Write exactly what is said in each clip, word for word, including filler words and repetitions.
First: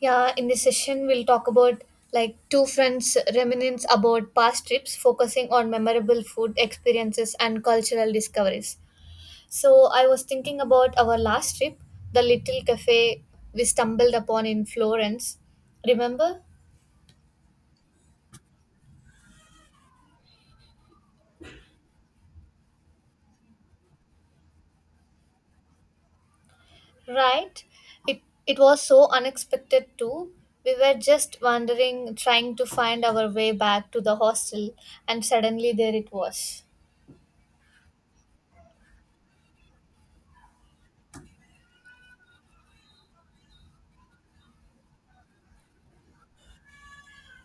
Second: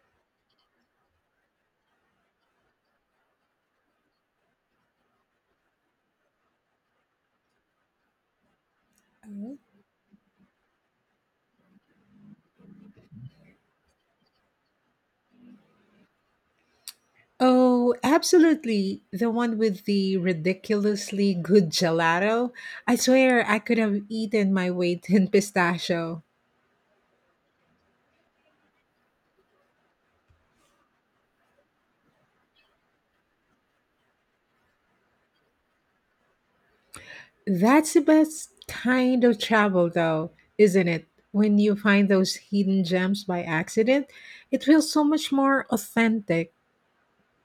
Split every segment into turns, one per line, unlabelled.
Yeah, in this session, we'll talk about like two friends reminisce about past trips, focusing on memorable food experiences and cultural discoveries. So, I was thinking about our last trip, the little cafe we stumbled upon in Florence. Remember?
Oh, absolutely. The one with the ridiculously good gelato. I swear I could have eaten my weight in pistachio.
Right? It, it was so unexpected, too. We were just wandering, trying to find our way back to the hostel, and suddenly there it was.
That's the best kind of travel, though, isn't it? When you find those hidden gems by accident, it feels so much more authentic.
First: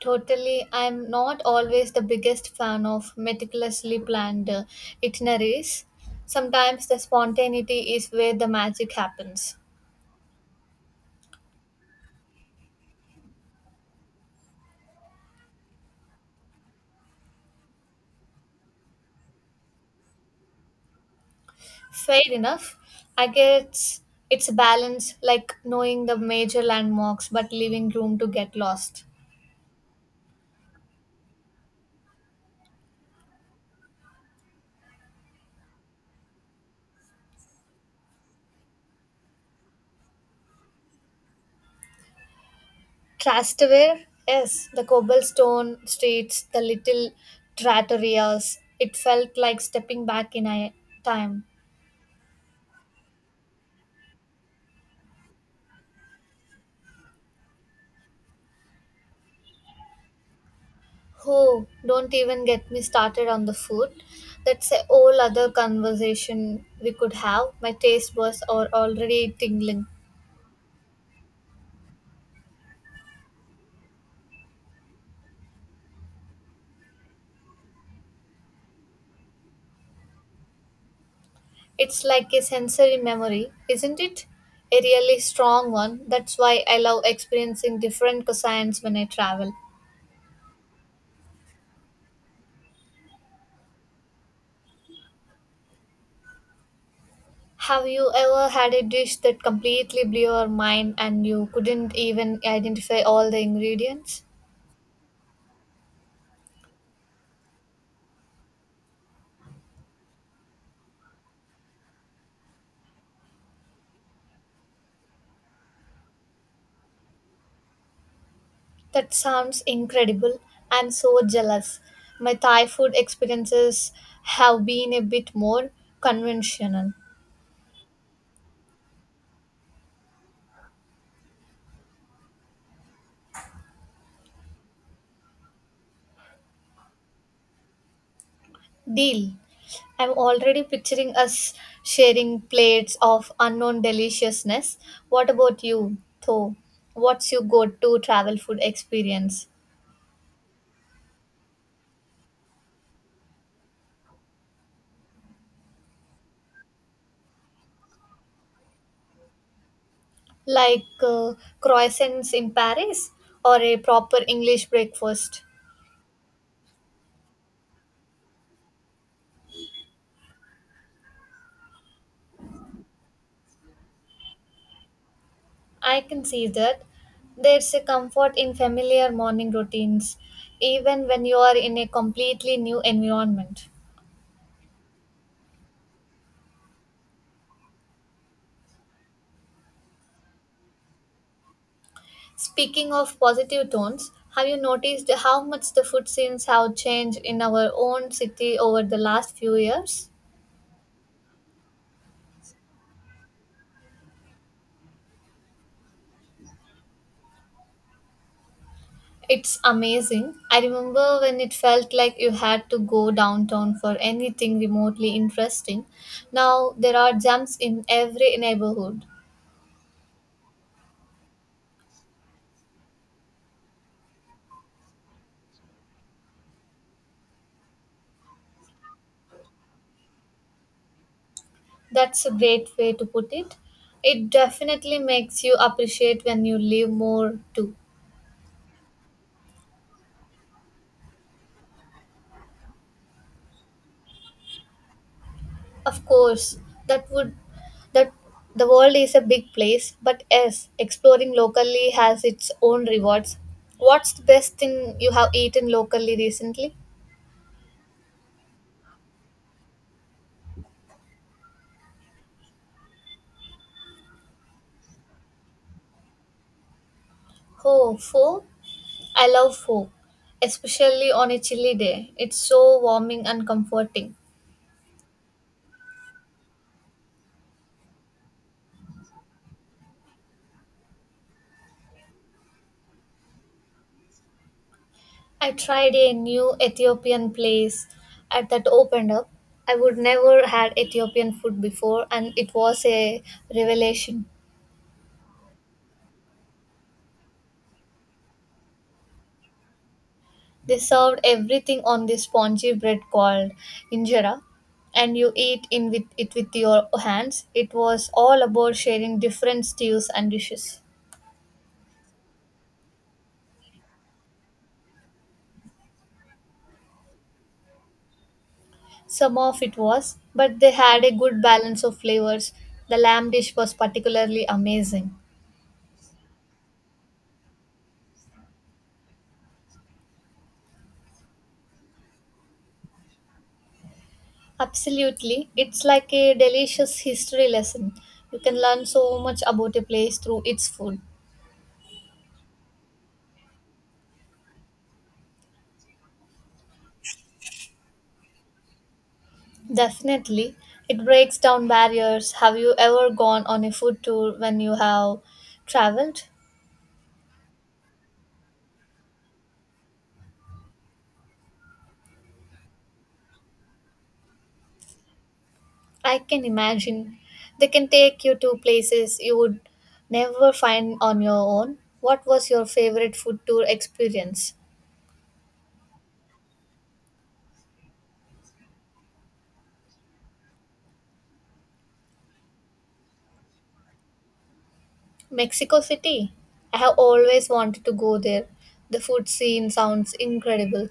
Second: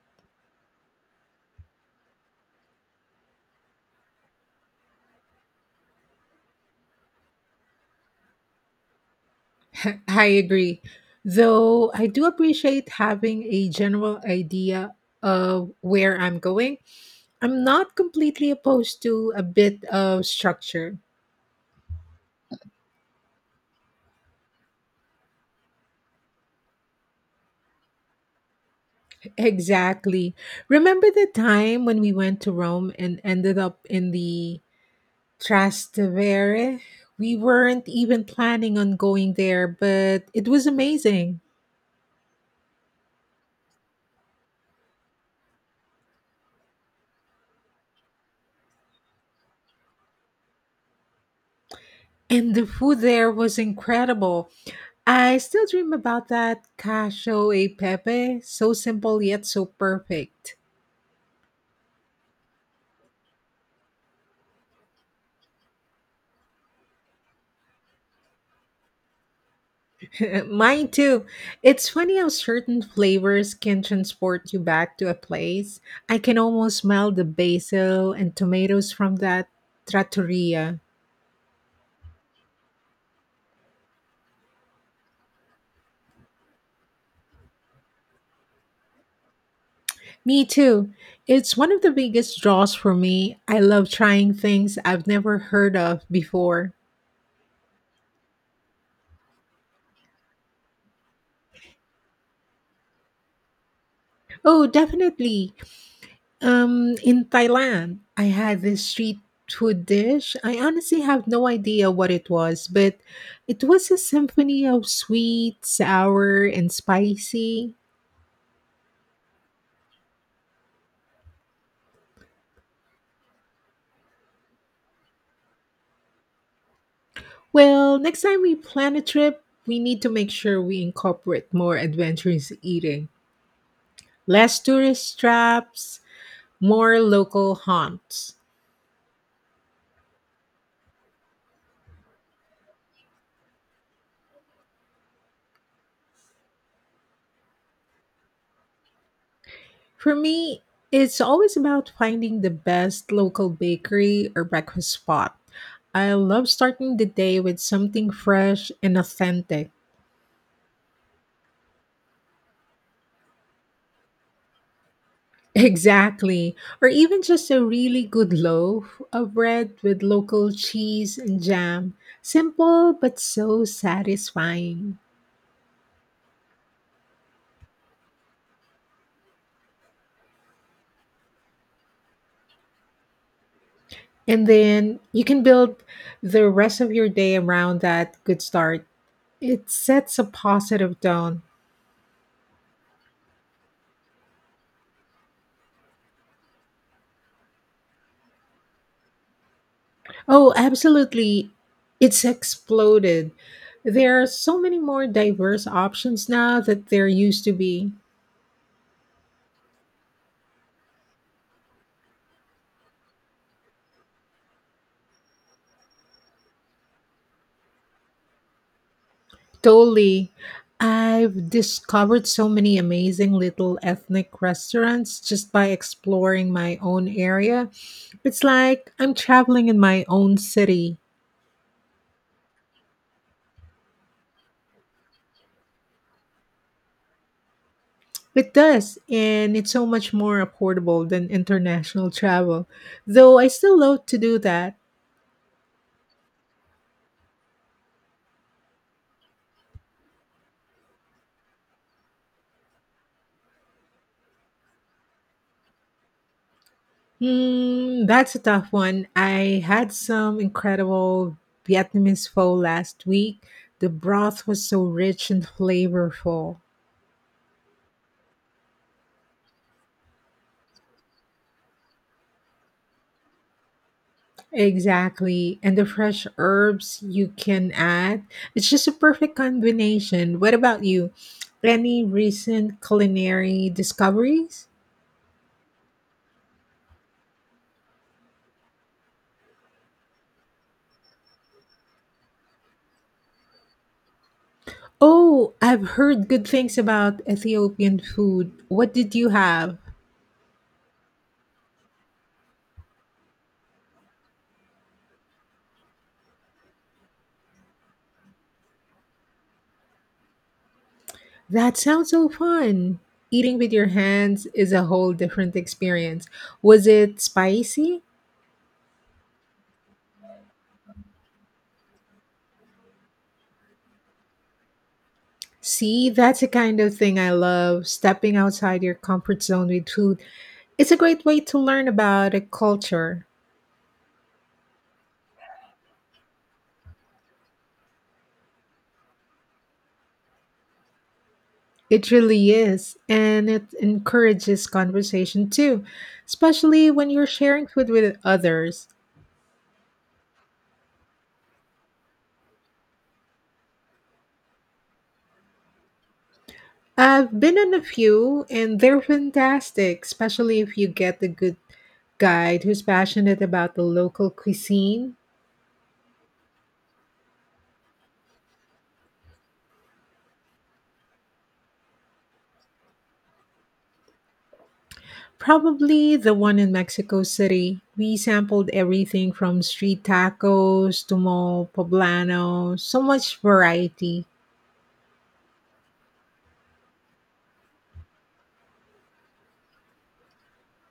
Totally, I'm not always the biggest fan of meticulously planned uh, itineraries. Sometimes the spontaneity is where the magic happens.
I agree. Though I do appreciate having a general idea of where I'm going, I'm not completely opposed to a bit of structure.
Fair enough. I guess it's a balance like knowing the major landmarks but leaving room to get lost.
Exactly. Remember the time when we went to Rome and ended up in the Trastevere? We weren't even planning on going there, but it was amazing.
Trastevere, yes, the cobblestone streets, the little trattorias. It felt like stepping back in a time.
And the food there was incredible. I still dream about that cacio e pepe, so simple yet so perfect.
Oh, don't even get me started on the food. That's a whole other conversation we could have. My taste buds are already tingling.
Mine too. It's funny how certain flavors can transport you back to a place. I can almost smell the basil and tomatoes from that trattoria.
It's like a sensory memory, isn't it? A really strong one. That's why I love experiencing different cuisines when I travel.
Me too. It's one of the biggest draws for me. I love trying things I've never heard of before.
Have you ever had a dish that completely blew your mind and you couldn't even identify all the ingredients?
Oh, definitely. Um, in Thailand, I had this street food dish. I honestly have no idea what it was, but it was a symphony of sweet, sour, and spicy.
That sounds incredible. I'm so jealous. My Thai food experiences have been a bit more conventional.
Well, next time we plan a trip, we need to make sure we incorporate more adventurous eating, less tourist traps, more local haunts.
Deal. I'm already picturing us sharing plates of unknown deliciousness. What about you, though? What's your go to travel food experience?
For me, it's always about finding the best local bakery or breakfast spot. I love starting the day with something fresh and authentic.
Like uh, croissants in Paris or a proper English breakfast?
Exactly. Or even just a really good loaf of bread with local cheese and jam. Simple but so satisfying.
I can see that. There's a comfort in familiar morning routines, even when you are in a completely new environment.
And then you can build the rest of your day around that good start. It sets a positive tone.
Speaking of positive tones, have you noticed how much the food scenes have changed in our own city over the last few years?
Oh, absolutely. It's exploded. There are so many more diverse options now that there used to be.
It's amazing. I remember when it felt like you had to go downtown for anything remotely interesting. Now there are jumps in every neighborhood.
Totally. I've discovered so many amazing little ethnic restaurants just by exploring my own area. It's like I'm traveling in my own city.
That's a great way to put it. It definitely makes you appreciate when you live more too.
It does, and it's so much more affordable than international travel, though I still love to do that.
Of course, that would that the world is a big place, but yes, exploring locally has its own rewards. What's the best thing you have eaten locally recently?
Mm, that's a tough one. I had some incredible Vietnamese pho last week. The broth was so rich and flavorful.
Oh, pho. I love pho, especially on a chilly day. It's so warming and comforting.
Exactly. And the fresh herbs you can add. It's just a perfect combination. What about you? Any recent culinary discoveries?
I tried a new Ethiopian place at that opened up. I would never had Ethiopian food before and it was a revelation.
Oh, I've heard good things about Ethiopian food. What did you have?
They served everything on this spongy bread called injera and you eat in with it with your hands. It was all about sharing different stews and dishes.
That sounds so fun. Eating with your hands is a whole different experience. Was it spicy?
Some of it was, but they had a good balance of flavors. The lamb dish was particularly amazing.
See, that's the kind of thing I love, stepping outside your comfort zone with food. It's a great way to learn about a culture.
Absolutely. It's like a delicious history lesson. You can learn so much about a place through its food.
It really is. And it encourages conversation too, especially when you're sharing food with others.
Definitely. It breaks down barriers. Have you ever gone on a food tour when you have traveled?
I've been on a few and they're fantastic, especially if you get a good guide who's passionate about the local cuisine.
I can imagine. They can take you to places you would never find on your own. What was your favorite food tour experience?
Probably the one in Mexico City. We sampled everything from street tacos to mole poblano, so much variety.
Mexico City. I have always wanted to go there. The food scene sounds incredible.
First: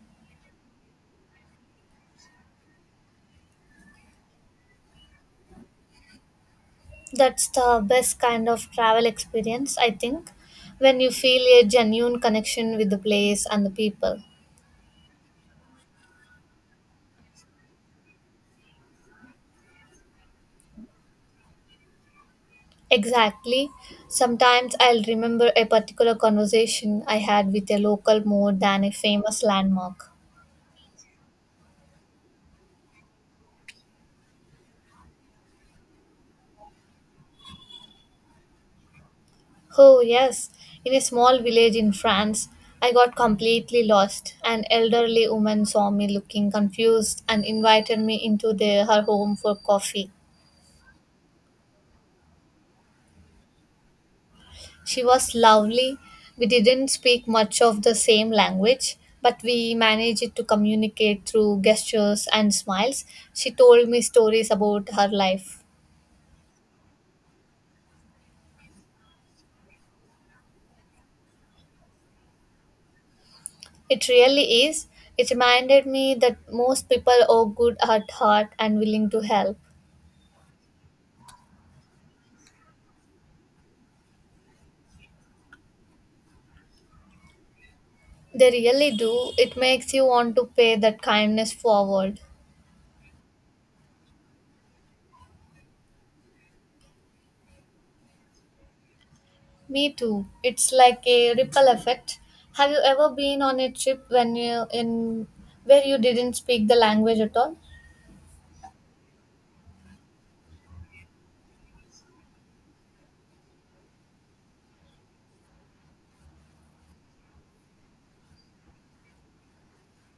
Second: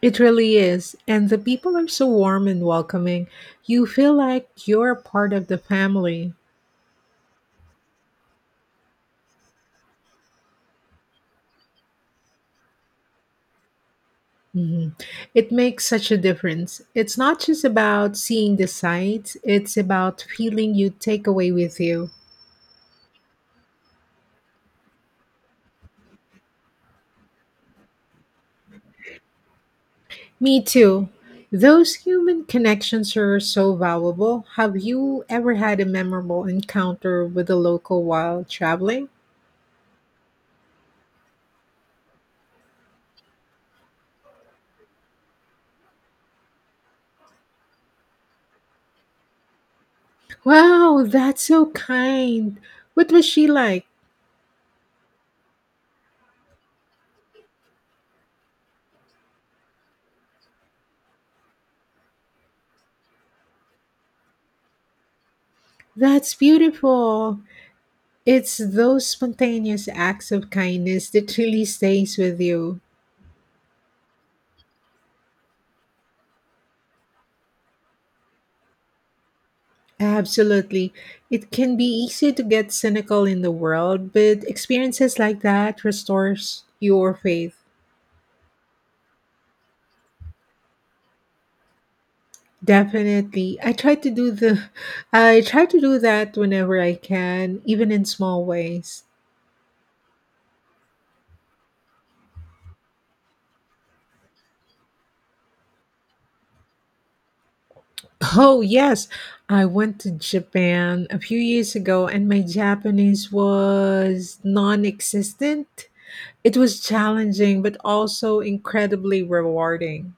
It really is. And the people are so warm and welcoming. You feel like you're a part of the family.
That's the best kind of travel experience, I think, when you feel a genuine connection with the place and the people.
Mhm. It makes such a difference. It's not just about seeing the sights, it's about feeling you take away with you.
Exactly. Sometimes I'll remember a particular conversation I had with a local more than a famous landmark.
Me too. Those human connections are so valuable. Have you ever had a memorable encounter with a local while traveling?
Oh, yes, in a small village in France, I got completely lost. An elderly woman saw me looking confused and invited me into the, her home for coffee.
Wow, that's so kind. What was she like?
She was lovely. We didn't speak much of the same language, but we managed to communicate through gestures and smiles. She told me stories about her life.
That's beautiful. It's those spontaneous acts of kindness that really stays with you.
It really is. It reminded me that most people are good at heart and willing to help.
Absolutely. It can be easy to get cynical in the world, but experiences like that restores your faith.
They really do. It makes you want to pay that kindness forward.
Definitely. I try to do the I try to do that whenever I can, even in small ways.
Me too. It's like a ripple effect. Have you ever been on a trip when you in where you didn't speak the language at all?
Oh, yes. I went to Japan a few years ago and my Japanese was non-existent. It was challenging but also incredibly rewarding.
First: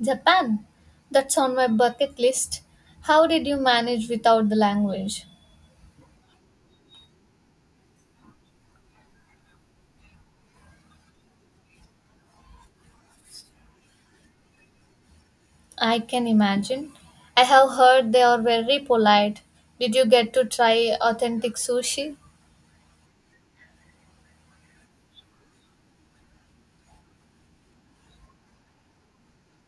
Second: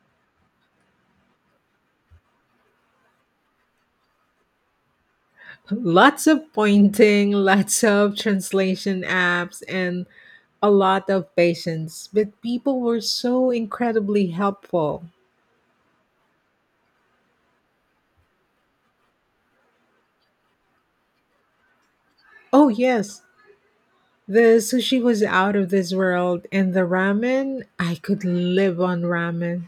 Japan, that's on my bucket list. How did you manage without the language?
Lots of pointing, lots of translation apps, and a lot of patience. But people were so incredibly helpful.
I can imagine. I have heard they are very polite. Did you get to try authentic sushi?
Oh, yes. The sushi was out of this world, and the ramen, I could live on ramen.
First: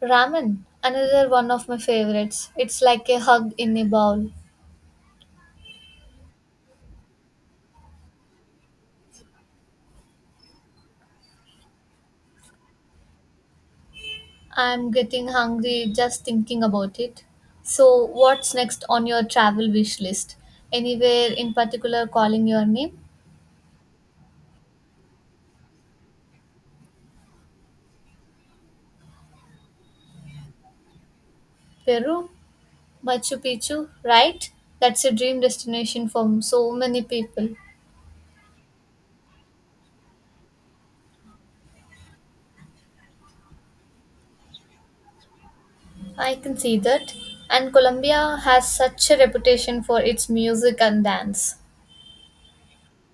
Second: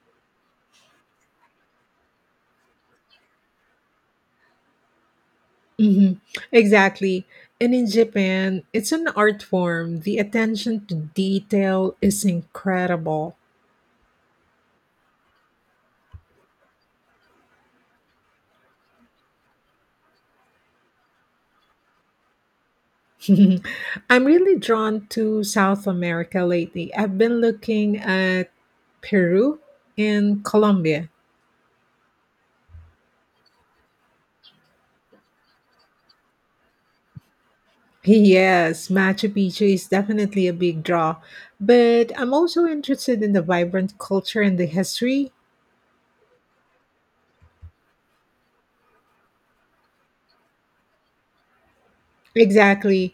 Ramen, another one of my favorites. It's like a hug in a bowl.
Hmm. Exactly. And in Japan, it's an art form. The attention to detail is incredible.
I'm getting hungry just thinking about it. So, what's next on your travel wish list? Anywhere in particular calling your name?
I'm really drawn to South America lately. I've been looking at Peru and Colombia.
Peru? Machu Picchu, right? That's a dream destination for so many people.
Yes, Machu Picchu is definitely a big draw, but I'm also interested in the vibrant culture and the history.
I can see that. And Colombia has such a reputation for its music and dance.
Exactly.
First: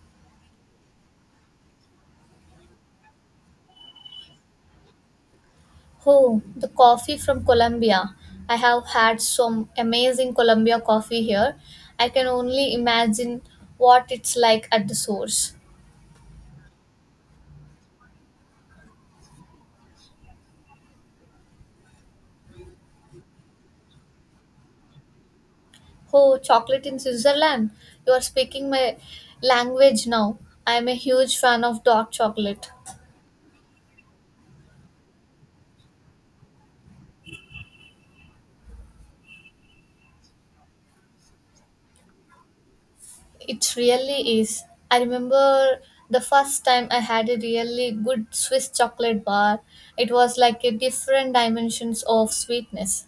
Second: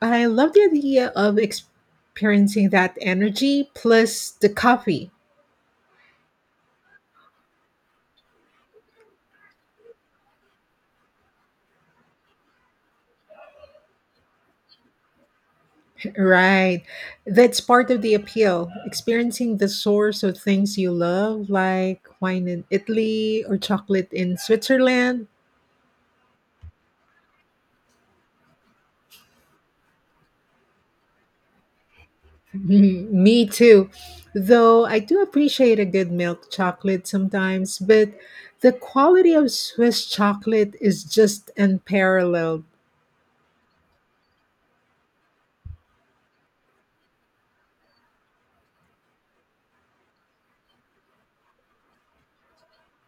I love the idea of experiencing that energy plus the coffee.
Oh, the coffee from Colombia. I have had some amazing Colombia coffee here. I can only imagine what it's like at the source.
Right. That's part of the appeal. Experiencing the source of things you love, like wine in Italy or chocolate in Switzerland.
Oh, chocolate in Switzerland. You are speaking my language now. I am a huge fan of dark chocolate.
Mm, me too. Though I do appreciate a good milk chocolate sometimes, but the quality of Swiss chocolate is just unparalleled.
It really is. I remember the first time I had a really good Swiss chocolate bar. It was like a different dimensions of sweetness.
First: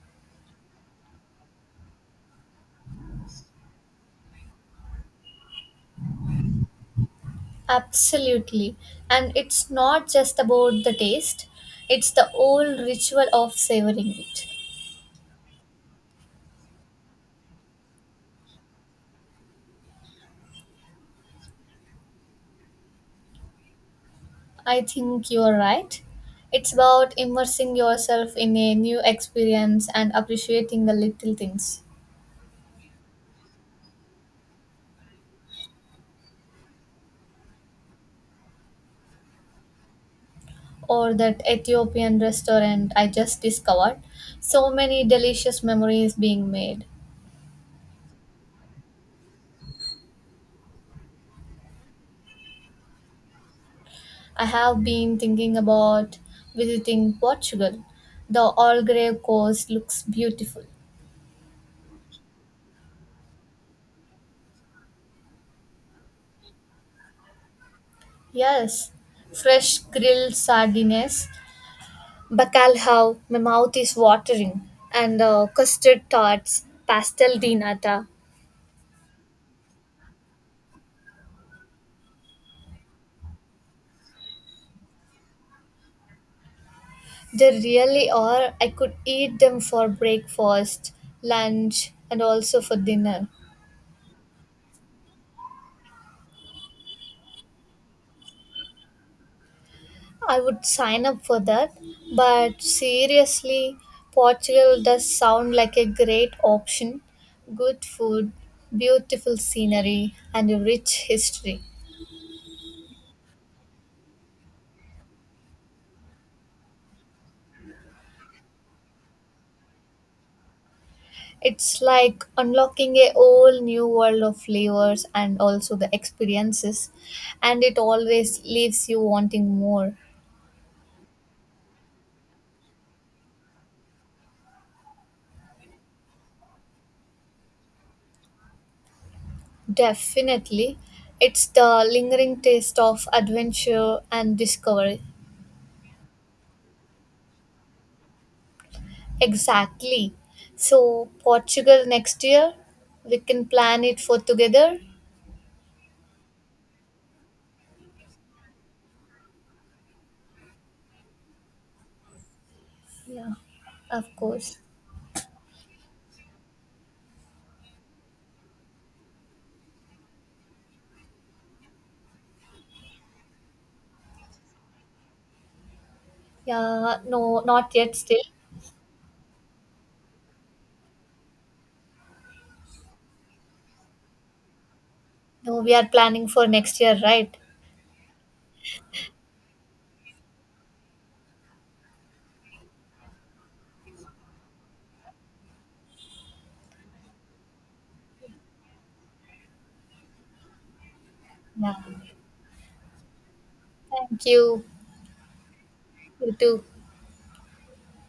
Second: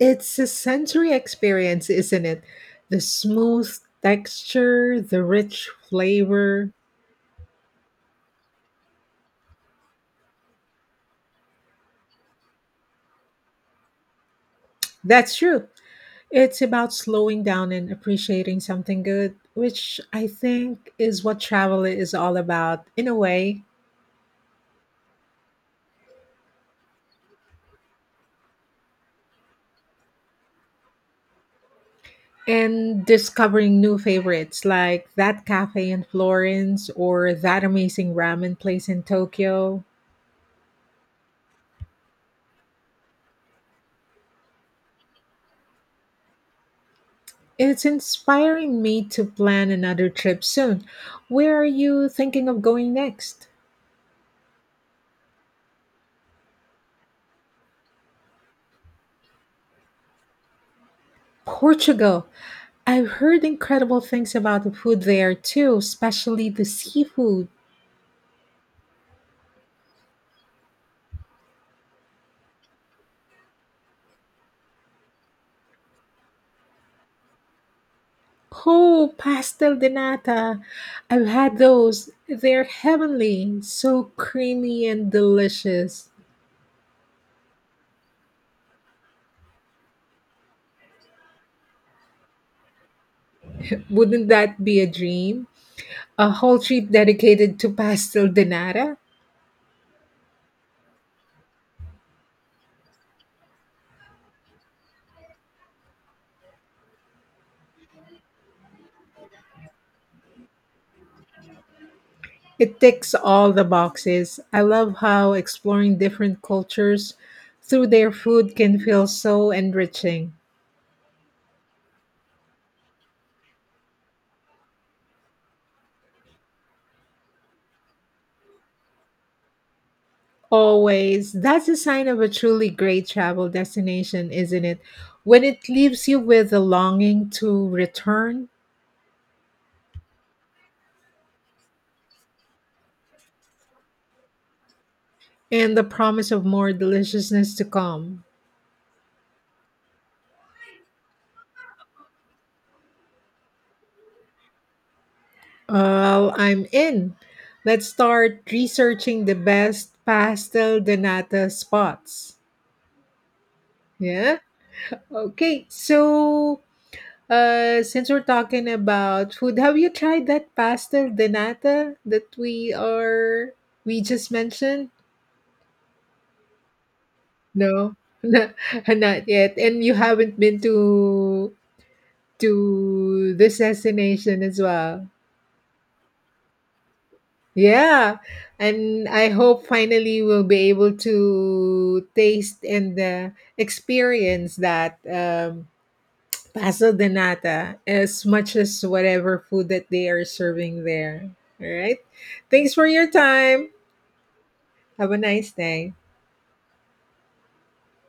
It's a sensory experience, isn't it? The smooth texture, the rich flavor.
Absolutely. And it's not just about the taste, it's the old ritual of savoring it.
That's true. It's about slowing down and appreciating something good, which I think is what travel is all about in a way,
I think you're right. It's about immersing yourself in a new experience and appreciating the little things.
and discovering new favorites like that cafe in Florence or that amazing ramen place in Tokyo.
Or that Ethiopian restaurant I just discovered. So many delicious memories being made.
It's inspiring me to plan another trip soon. Where are you thinking of going next?
I have been thinking about visiting Portugal. The Algarve coast looks beautiful.
Portugal. I've heard incredible things about the food there too, especially the seafood.
Yes, fresh grilled sardines, bacalhau, my mouth is watering, and uh, custard tarts, pastel de nata.
Oh, pastel de nata. I've had those. They're heavenly, so creamy and delicious.
They really are. I could eat them for breakfast, lunch, and also for dinner.
Wouldn't that be a dream? A whole trip dedicated to pastel de nata?
I would sign up for that. But seriously, Portugal does sound like a great option. Good food, beautiful scenery, and a rich history.
It ticks all the boxes. I love how exploring different cultures through their food can feel so enriching.
It's like unlocking a whole new world of flavors and also the experiences, and it always leaves you wanting more.
Always. That's a sign of a truly great travel destination, isn't it? When it leaves you with a longing to return.
Definitely, it's the lingering taste of adventure and discovery.
And the promise of more deliciousness to come.
Exactly. So, Portugal next year, we can plan it for together.
Oh, I'm in. Let's start researching the best pastel de nata spots.
Yeah, of
Yeah?
course.
Okay, so uh, since we're talking about food, have you tried that pastel de nata that we are we just mentioned?
Yeah, no, not yet
No,
still.
not not yet. And you haven't been to to this destination as well.
No, we are planning for next year, right?
Yeah, and I hope finally we'll be able to taste and uh, experience that um, Paso de Nata as much as whatever food that they are serving there. All
Yeah.
right. Thanks for your time.
Thank you.
Have a nice day.
You too.